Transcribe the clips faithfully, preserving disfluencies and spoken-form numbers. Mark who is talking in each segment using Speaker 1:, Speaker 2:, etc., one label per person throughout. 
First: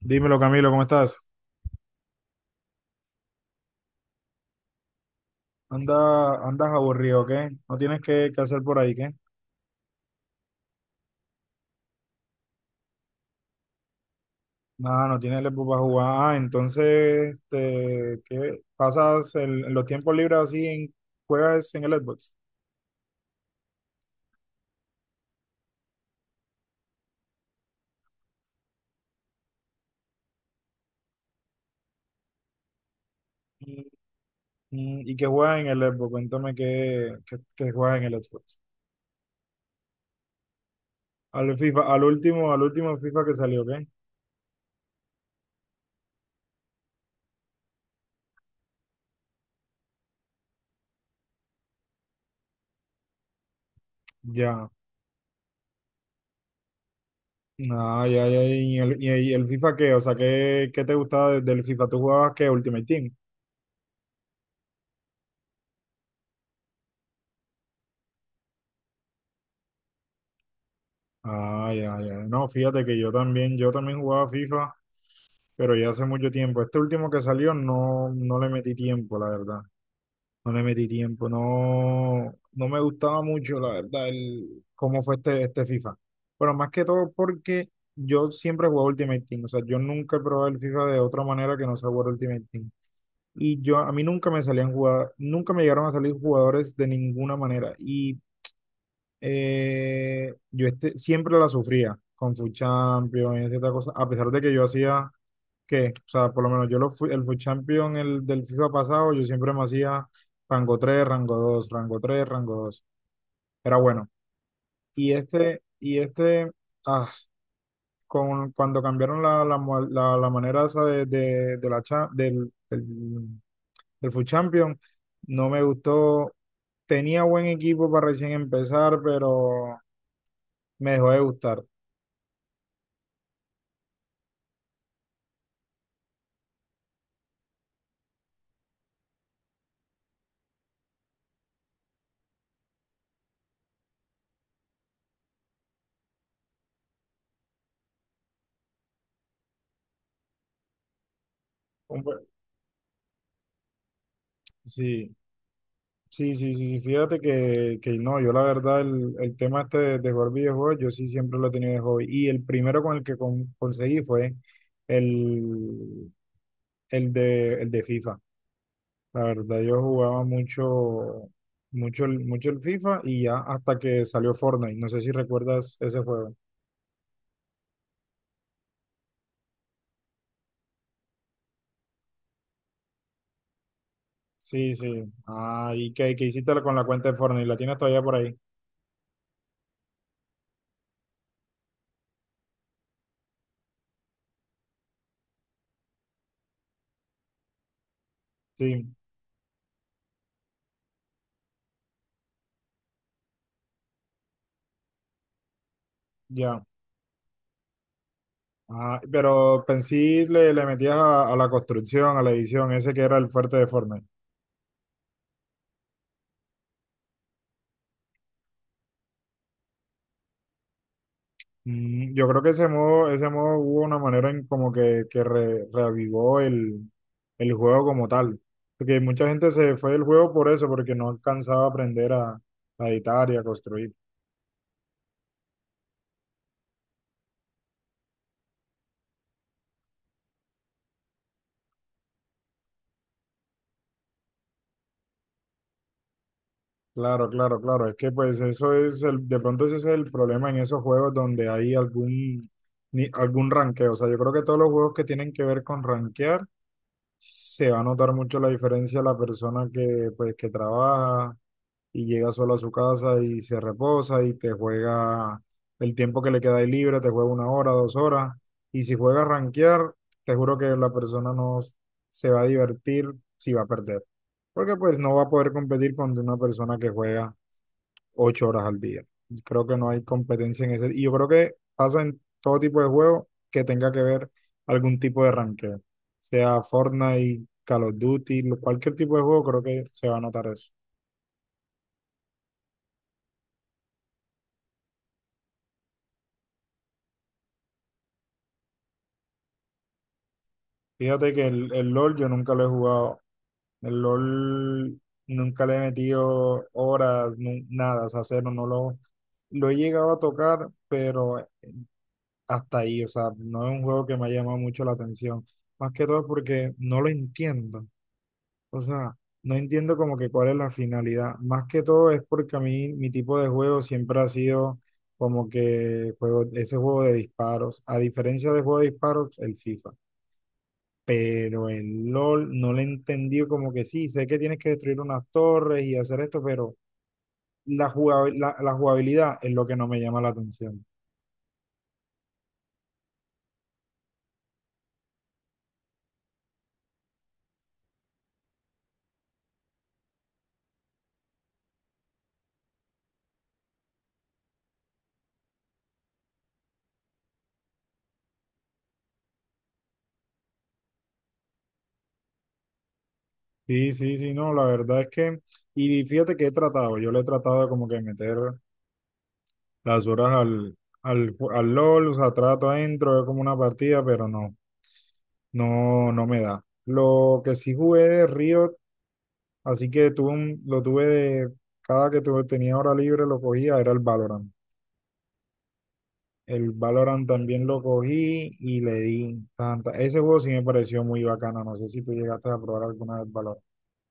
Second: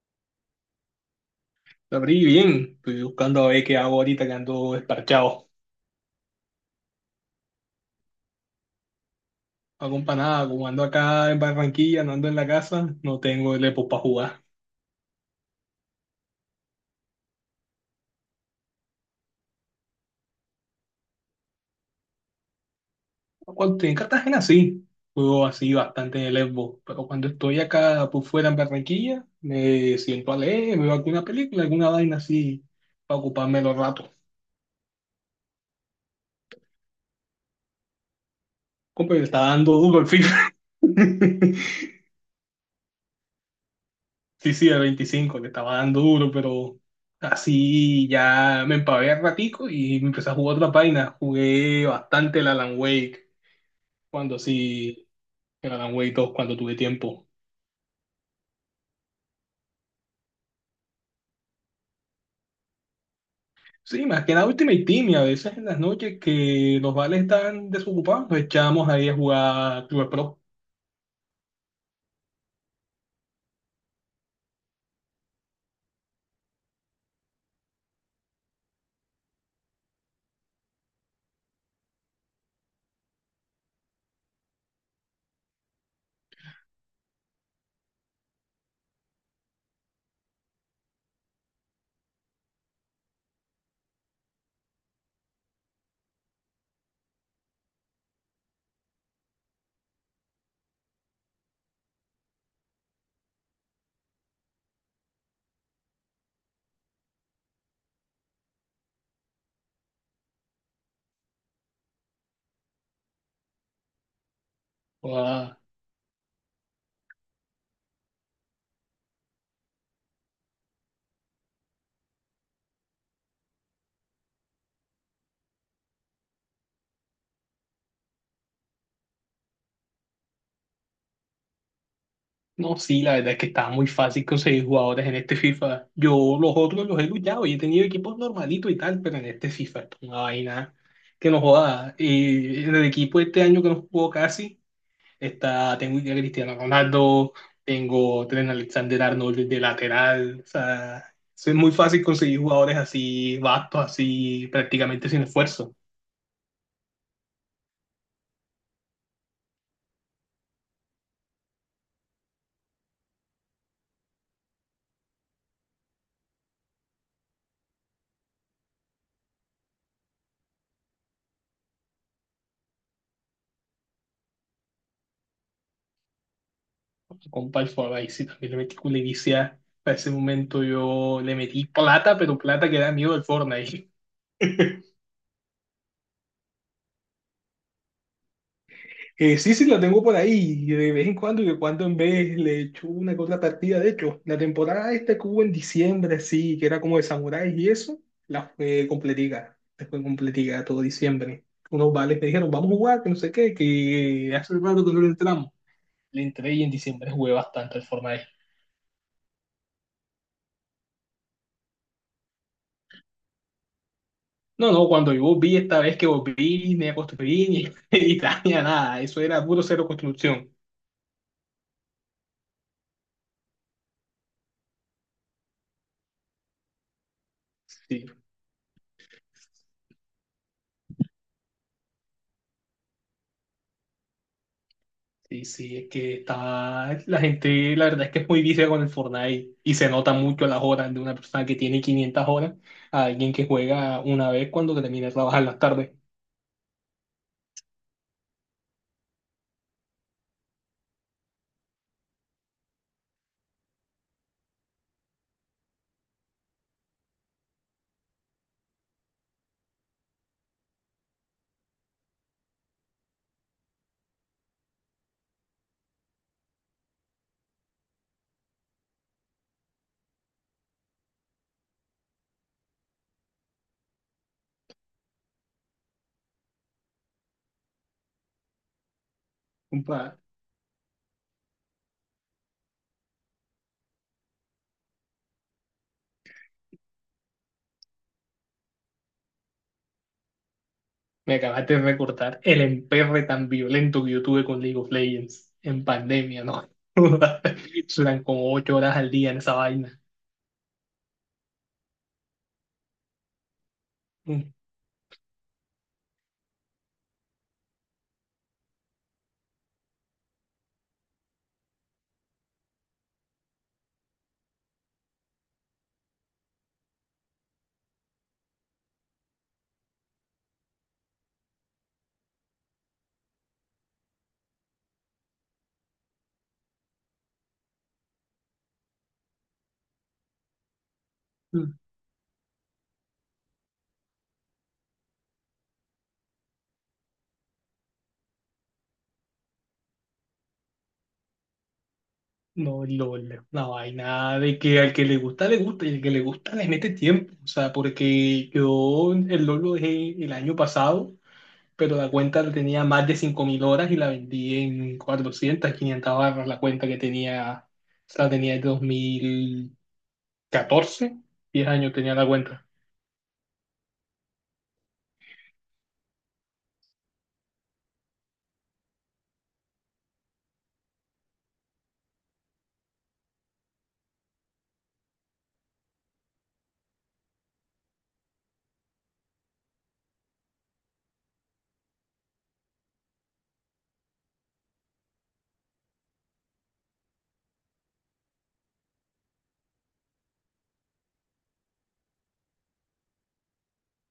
Speaker 1: Dímelo, Camilo, ¿cómo estás?
Speaker 2: La abrí bien, estoy buscando a ver qué hago ahorita que ando desparchado.
Speaker 1: Anda, andas aburrido, ¿qué? No tienes que, que hacer por ahí, ¿qué?
Speaker 2: No hago pa' nada, como ando acá en Barranquilla, no ando en la casa, no tengo el Epo para jugar.
Speaker 1: Nada, no tienes el para jugar. Ah, entonces, este, ¿qué? ¿Pasas el- en los tiempos libres así en, juegas en el Xbox?
Speaker 2: Cuando estoy en Cartagena sí, juego así bastante en el Epo, pero cuando estoy acá por fuera en Barranquilla, me siento a leer, me veo alguna película, alguna vaina así, para ocuparme los
Speaker 1: Mm,
Speaker 2: ratos.
Speaker 1: mm. ¿Y qué juegas en el Xbox? Cuéntame qué, qué, qué juegas en el Xbox.
Speaker 2: Compa, le está dando duro el FIFA.
Speaker 1: Al FIFA, al último, al último FIFA que salió, ¿qué?
Speaker 2: Sí, sí, el veinticinco, le estaba dando duro, pero así ya me empavé al ratico y me empecé a jugar otra página. Jugué bastante el Alan Wake, cuando
Speaker 1: Ya.
Speaker 2: sí, el Alan Wake dos cuando tuve tiempo.
Speaker 1: Ah, ya, ya. ¿Y el, y el FIFA qué? O sea, ¿qué, qué te gustaba de- del FIFA? ¿Tú jugabas qué? Ultimate Team.
Speaker 2: Sí, más que nada Ultimate Team, y a veces en las noches que los vales están desocupados, nos echamos ahí a jugar Club
Speaker 1: Ah, ya, ya. No, fíjate que yo también, yo también jugaba FIFA, pero ya hace mucho tiempo. Este último que salió no, no le metí tiempo, la verdad. No le metí tiempo. No, no me gustaba mucho, la verdad, el, cómo fue este, este FIFA. Pero más que todo porque yo siempre jugaba Ultimate Team. O sea, yo nunca he probado el FIFA de otra manera que no sea jugar Ultimate Team. Y yo, a mí nunca me salían jugadas, nunca me llegaron a salir jugadores de ninguna manera. Y eh, yo este, siempre la sufría con Food Champion y cierta cosa, a pesar de que yo hacía que, o sea, por lo menos yo lo fui, el Food Champion el, del FIFA pasado, yo siempre me hacía rango tres rango dos rango tres rango dos. Era bueno. Y
Speaker 2: Pro.
Speaker 1: este, y este, ah, con, cuando cambiaron la, la, mo- la- la manera esa de, de, de la cha- del, del, del Food Champion, no me gustó. Tenía buen equipo para recién empezar, pero me dejó de gustar.
Speaker 2: No, sí, la verdad es que está muy fácil conseguir jugadores en este FIFA. Yo los otros los he luchado y he tenido equipos normalitos y tal, pero en este FIFA esto es una vaina que no joda. Y en el equipo este año que no jugó casi, está, tengo a Cristiano Ronaldo, tengo a Trent Alexander-Arnold de lateral. O sea, es muy fácil conseguir jugadores así, vastos, así, prácticamente
Speaker 1: Sí,
Speaker 2: sin esfuerzo.
Speaker 1: sí, sí, sí, sí, fíjate que, que no, yo la verdad el, el tema este de, de jugar videojuegos, yo sí siempre lo he tenido de hobby. Y el primero con el que con- conseguí fue el, el de, el de FIFA. La verdad, yo jugaba mucho, mucho, el- mucho el FIFA y ya hasta que salió Fortnite. No sé si recuerdas ese juego.
Speaker 2: Compa, el Forsyth, y también le metí culevicia. Para ese momento yo le metí plata, pero plata que da miedo el Fortnite.
Speaker 1: Sí, sí. Ah, ¿y qué, qué hiciste con la cuenta de Fortnite? ¿La tienes todavía por ahí?
Speaker 2: Eh, sí, sí, la tengo por ahí. y De vez en cuando, y de cuando en vez le echo una que otra partida. De hecho, la temporada esta que hubo en diciembre, sí, que era como de samuráis y eso, la fue
Speaker 1: Sí,
Speaker 2: completica. Después completica todo diciembre. Unos vales me dijeron, vamos a jugar, que no sé qué, que hace rato que no le entramos. Le entré
Speaker 1: ya.
Speaker 2: y en diciembre jugué bastante el Fortnite.
Speaker 1: Ah, pero pensé le, le metías a, a la construcción, a la edición, ese que era el fuerte de Fortnite.
Speaker 2: No, no, cuando yo vi esta vez que volví, me construí y, y nada, eso era puro cero construcción.
Speaker 1: Mm, yo creo que ese modo, ese modo hubo una manera en como que, que re- reavivó el, el juego
Speaker 2: Sí,
Speaker 1: como tal. Porque mucha gente se fue del juego por eso, porque no alcanzaba a aprender a, a editar y a construir.
Speaker 2: sí, sí, es que está. La gente, la verdad es que es muy vicia con el Fortnite y se nota mucho las horas de una persona que tiene quinientas horas a alguien que juega una vez cuando termina de trabajar las tardes.
Speaker 1: Claro, claro, claro. Es que pues eso es el, de pronto ese es el problema en esos juegos donde hay algún, ni- algún ranqueo. O sea, yo creo que todos los juegos que tienen que ver con ranquear, se va a notar mucho la diferencia la persona que pues que trabaja y llega solo a su casa y se reposa y te juega el tiempo que le queda ahí libre, te juega una hora, dos horas. Y si juega a rankear, te juro que la persona no s- se va a divertir, si va a perder. Porque pues no va a poder competir con una persona que juega ocho horas al día. Creo que no
Speaker 2: Compa,
Speaker 1: hay competencia en ese. Y yo creo que pasa en todo tipo de juego que tenga que ver algún tipo de ranqueo, sea Fortnite, Call of Duty, lo- cualquier tipo de juego, creo que se va a notar eso.
Speaker 2: me acabaste de recordar el emperre tan violento que yo tuve con League of Legends en pandemia, ¿no? Eran como ocho horas al día en esa vaina.
Speaker 1: Fíjate que el, el LOL yo nunca lo he jugado. El LOL nunca le he metido horas, nu- nada, o sea, cero, no lo, lo he llegado a tocar, pero hasta ahí, o sea, no es un juego que me ha llamado mucho la atención. Más que todo porque no lo entiendo. O sea, no entiendo como que cuál es la finalidad. Más que todo es porque a mí mi tipo de juego siempre ha sido como que juego, ese juego de disparos. A diferencia de juego de disparos, el FIFA. Pero el LOL no le entendí como que sí, sé que tienes que destruir unas torres y hacer esto, pero la jugabil- la, la jugabilidad es lo que no me llama la atención.
Speaker 2: No, LOL, una vaina de que al que le gusta, le gusta, y al que le gusta, le mete tiempo. O sea, porque yo el LOL lo dejé el año pasado, pero la cuenta tenía más de cinco mil horas y la vendí en cuatrocientas, quinientas barras. La cuenta que tenía, o sea, la tenía desde dos mil catorce, diez años tenía la cuenta.
Speaker 1: Sí, sí, sí, no, la verdad es que, y fíjate que he tratado, yo le he tratado como que meter las horas al, al, ju- al LOL, o sea, trato adentro, es como una partida, pero no, no, no me da. Lo que sí jugué de Riot, así que tuve un- lo tuve de, cada que tuve, tenía hora libre lo cogía, era el Valorant. El Valorant también lo cogí y le di tanta. Ese juego sí me pareció muy bacana, no sé si tú llegaste a probar alguna vez Valorant.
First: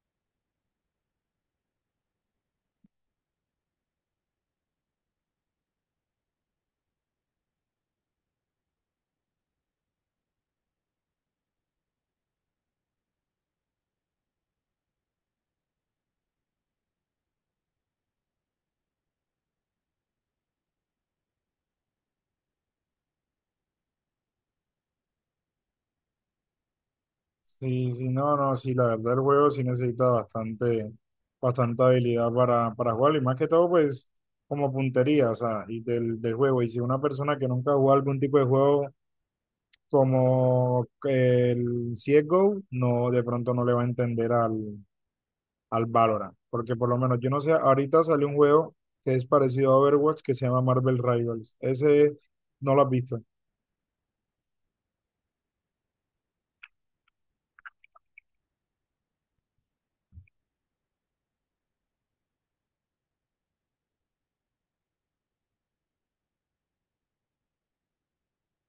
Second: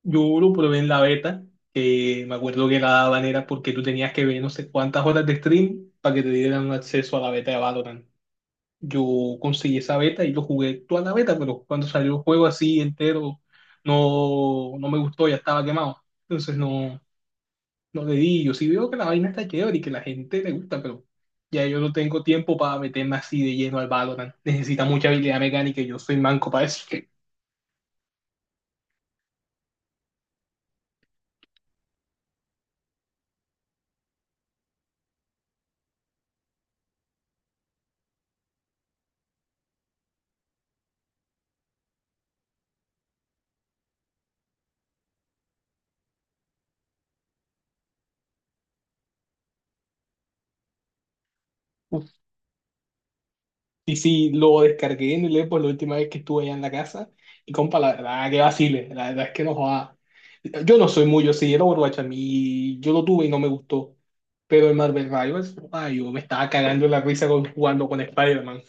Speaker 2: Yo lo probé en la beta, que me acuerdo que la daban era porque tú tenías que ver no sé cuántas horas de stream para que te dieran un acceso a la beta de Valorant. Yo conseguí esa beta y lo jugué toda la beta, pero cuando salió el juego así entero, no, no me gustó, ya estaba quemado. Entonces no, los dedillos. Sí veo que la vaina está chévere y que la gente le gusta, pero ya yo no tengo tiempo para meterme así de lleno al Valorant. Necesita mucha habilidad mecánica y yo soy manco para eso.
Speaker 1: Sí, sí, no, no, sí, la verdad el juego sí necesita bastante, bastante habilidad para, para jugar y más que todo pues como puntería, o sea, y del, del juego. Y si una persona que nunca ha jugado algún tipo de juego como el C S G O, no, de pronto no le va a entender al, al Valorant, porque por lo menos yo no sé, ahorita salió un juego que es parecido a Overwatch, que se llama Marvel Rivals.
Speaker 2: Uf,
Speaker 1: Ese no lo has visto.
Speaker 2: y sí, lo descargué en el Xbox la última vez que estuve allá en la casa. Y compa, la verdad que vacile, la verdad es que no joda. Yo no soy muy, yo sí, el Overwatch a mí, yo lo tuve y no me gustó. Pero el Marvel Rivals, ay, yo me estaba cagando en la risa con- jugando con Spider-Man.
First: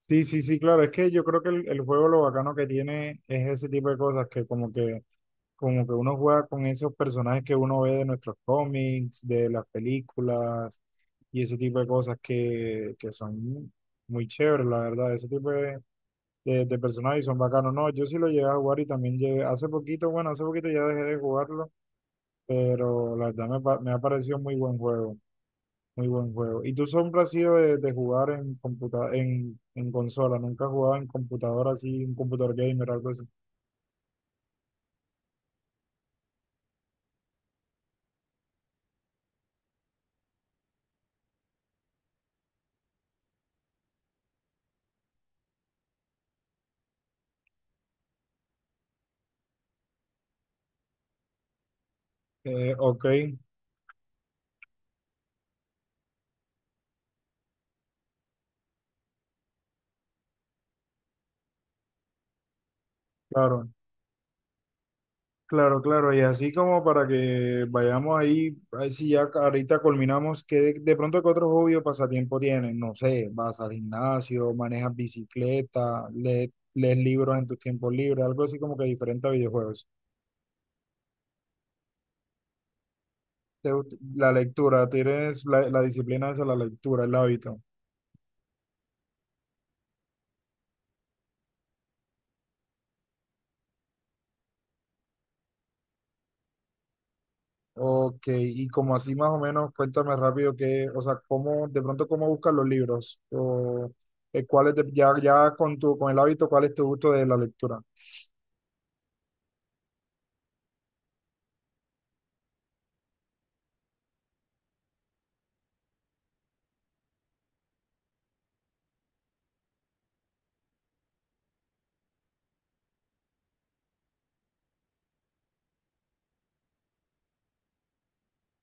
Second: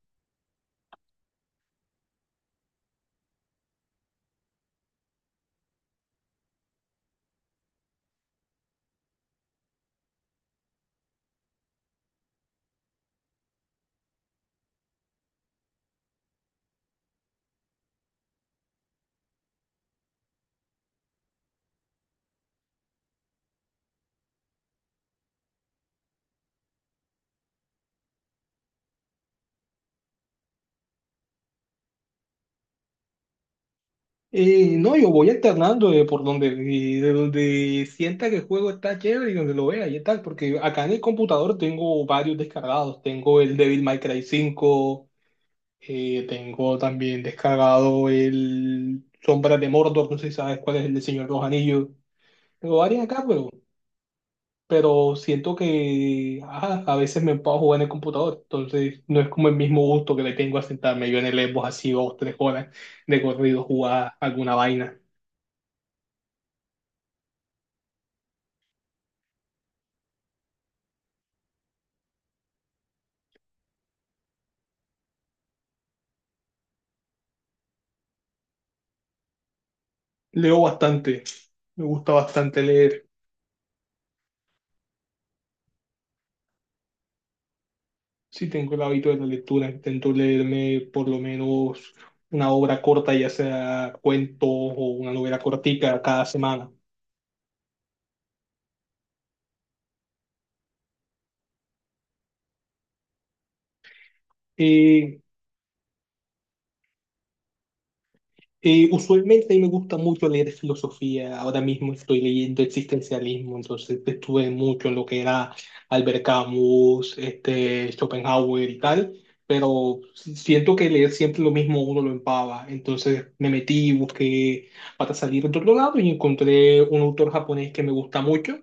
Speaker 1: Sí, sí, sí, claro, es que yo creo que el, el juego lo bacano que tiene es ese tipo de cosas que como que Como que uno juega con esos personajes que uno ve de nuestros cómics, de las películas, y ese tipo de cosas que, que son muy chéveres, la verdad. Ese tipo de, de, de personajes son bacanos. No, yo sí lo llegué a jugar y también llegué, hace poquito, bueno, hace poquito ya dejé de jugarlo, pero la verdad me, pa- me ha parecido muy buen juego, muy buen juego. ¿Y tú siempre has sido de, de jugar en, computa en, en consola? ¿Nunca has jugado en computadora así, un computador gamer, algo así?
Speaker 2: Eh, no, yo voy alternando de por donde, y de donde sienta que el juego está chévere y donde lo vea y tal, porque acá en el computador tengo varios descargados. Tengo el Devil May Cry cinco, eh, tengo también descargado el Sombras de Mordor, no sé si sabes cuál es el del Señor de los Anillos.
Speaker 1: Eh,
Speaker 2: Tengo varios
Speaker 1: ok,
Speaker 2: acá, pero, pero siento que ajá, a veces me puedo jugar en el computador, entonces no es como el mismo gusto que le tengo a sentarme yo en el Xbox así dos, tres horas de corrido
Speaker 1: claro.
Speaker 2: jugar alguna vaina.
Speaker 1: Claro, claro, y así como para que vayamos ahí, a ver si ya ahorita culminamos, que de, de pronto que otro hobby o pasatiempo tienes, no sé, vas al gimnasio, manejas bicicleta, lees, lees libros en tus tiempos libres, algo así como que diferente a videojuegos.
Speaker 2: Leo bastante, me gusta bastante leer.
Speaker 1: Te gust- La lectura, tienes la, la disciplina esa, la lectura, el hábito.
Speaker 2: Sí tengo el hábito de la lectura, intento leerme por lo menos una obra corta, ya sea cuentos o una novela cortica cada semana.
Speaker 1: Ok, y como así más o menos, cuéntame rápido que, o sea, cómo, de pronto cómo buscas los libros, o eh, cuáles, te- ya,
Speaker 2: Eh,
Speaker 1: ya con tu, con el hábito, cuál es tu gusto de la lectura,
Speaker 2: Eh, usualmente a mí me gusta mucho leer filosofía. Ahora mismo estoy leyendo existencialismo, entonces estuve mucho en lo que era Albert Camus, este, Schopenhauer y tal, pero si- siento que leer siempre lo mismo uno lo empava. Entonces me metí, busqué para salir de otro lado y encontré un autor japonés que me gusta mucho,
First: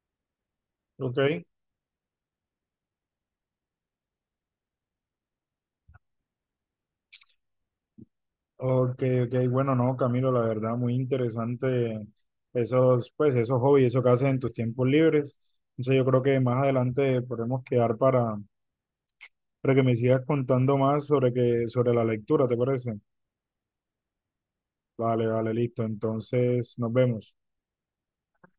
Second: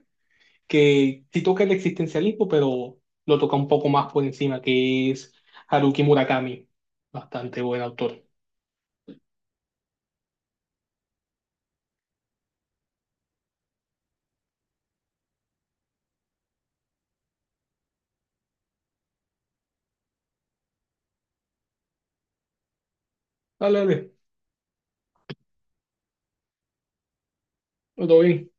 Speaker 2: que sí
Speaker 1: ¿ok?
Speaker 2: toca el existencialismo, pero lo toca un poco más por encima, que es Haruki Murakami. Bastante buen autor.
Speaker 1: Ok, ok, bueno, no, Camilo, la verdad, muy interesante esos, pues, esos hobbies, eso que haces en tus tiempos libres. Entonces yo creo que más adelante podemos quedar para, para que me sigas contando más sobre que, sobre la lectura, ¿te parece?
Speaker 2: Dale, dale,
Speaker 1: Vale, vale, listo. Entonces, nos vemos.
Speaker 2: todo bien.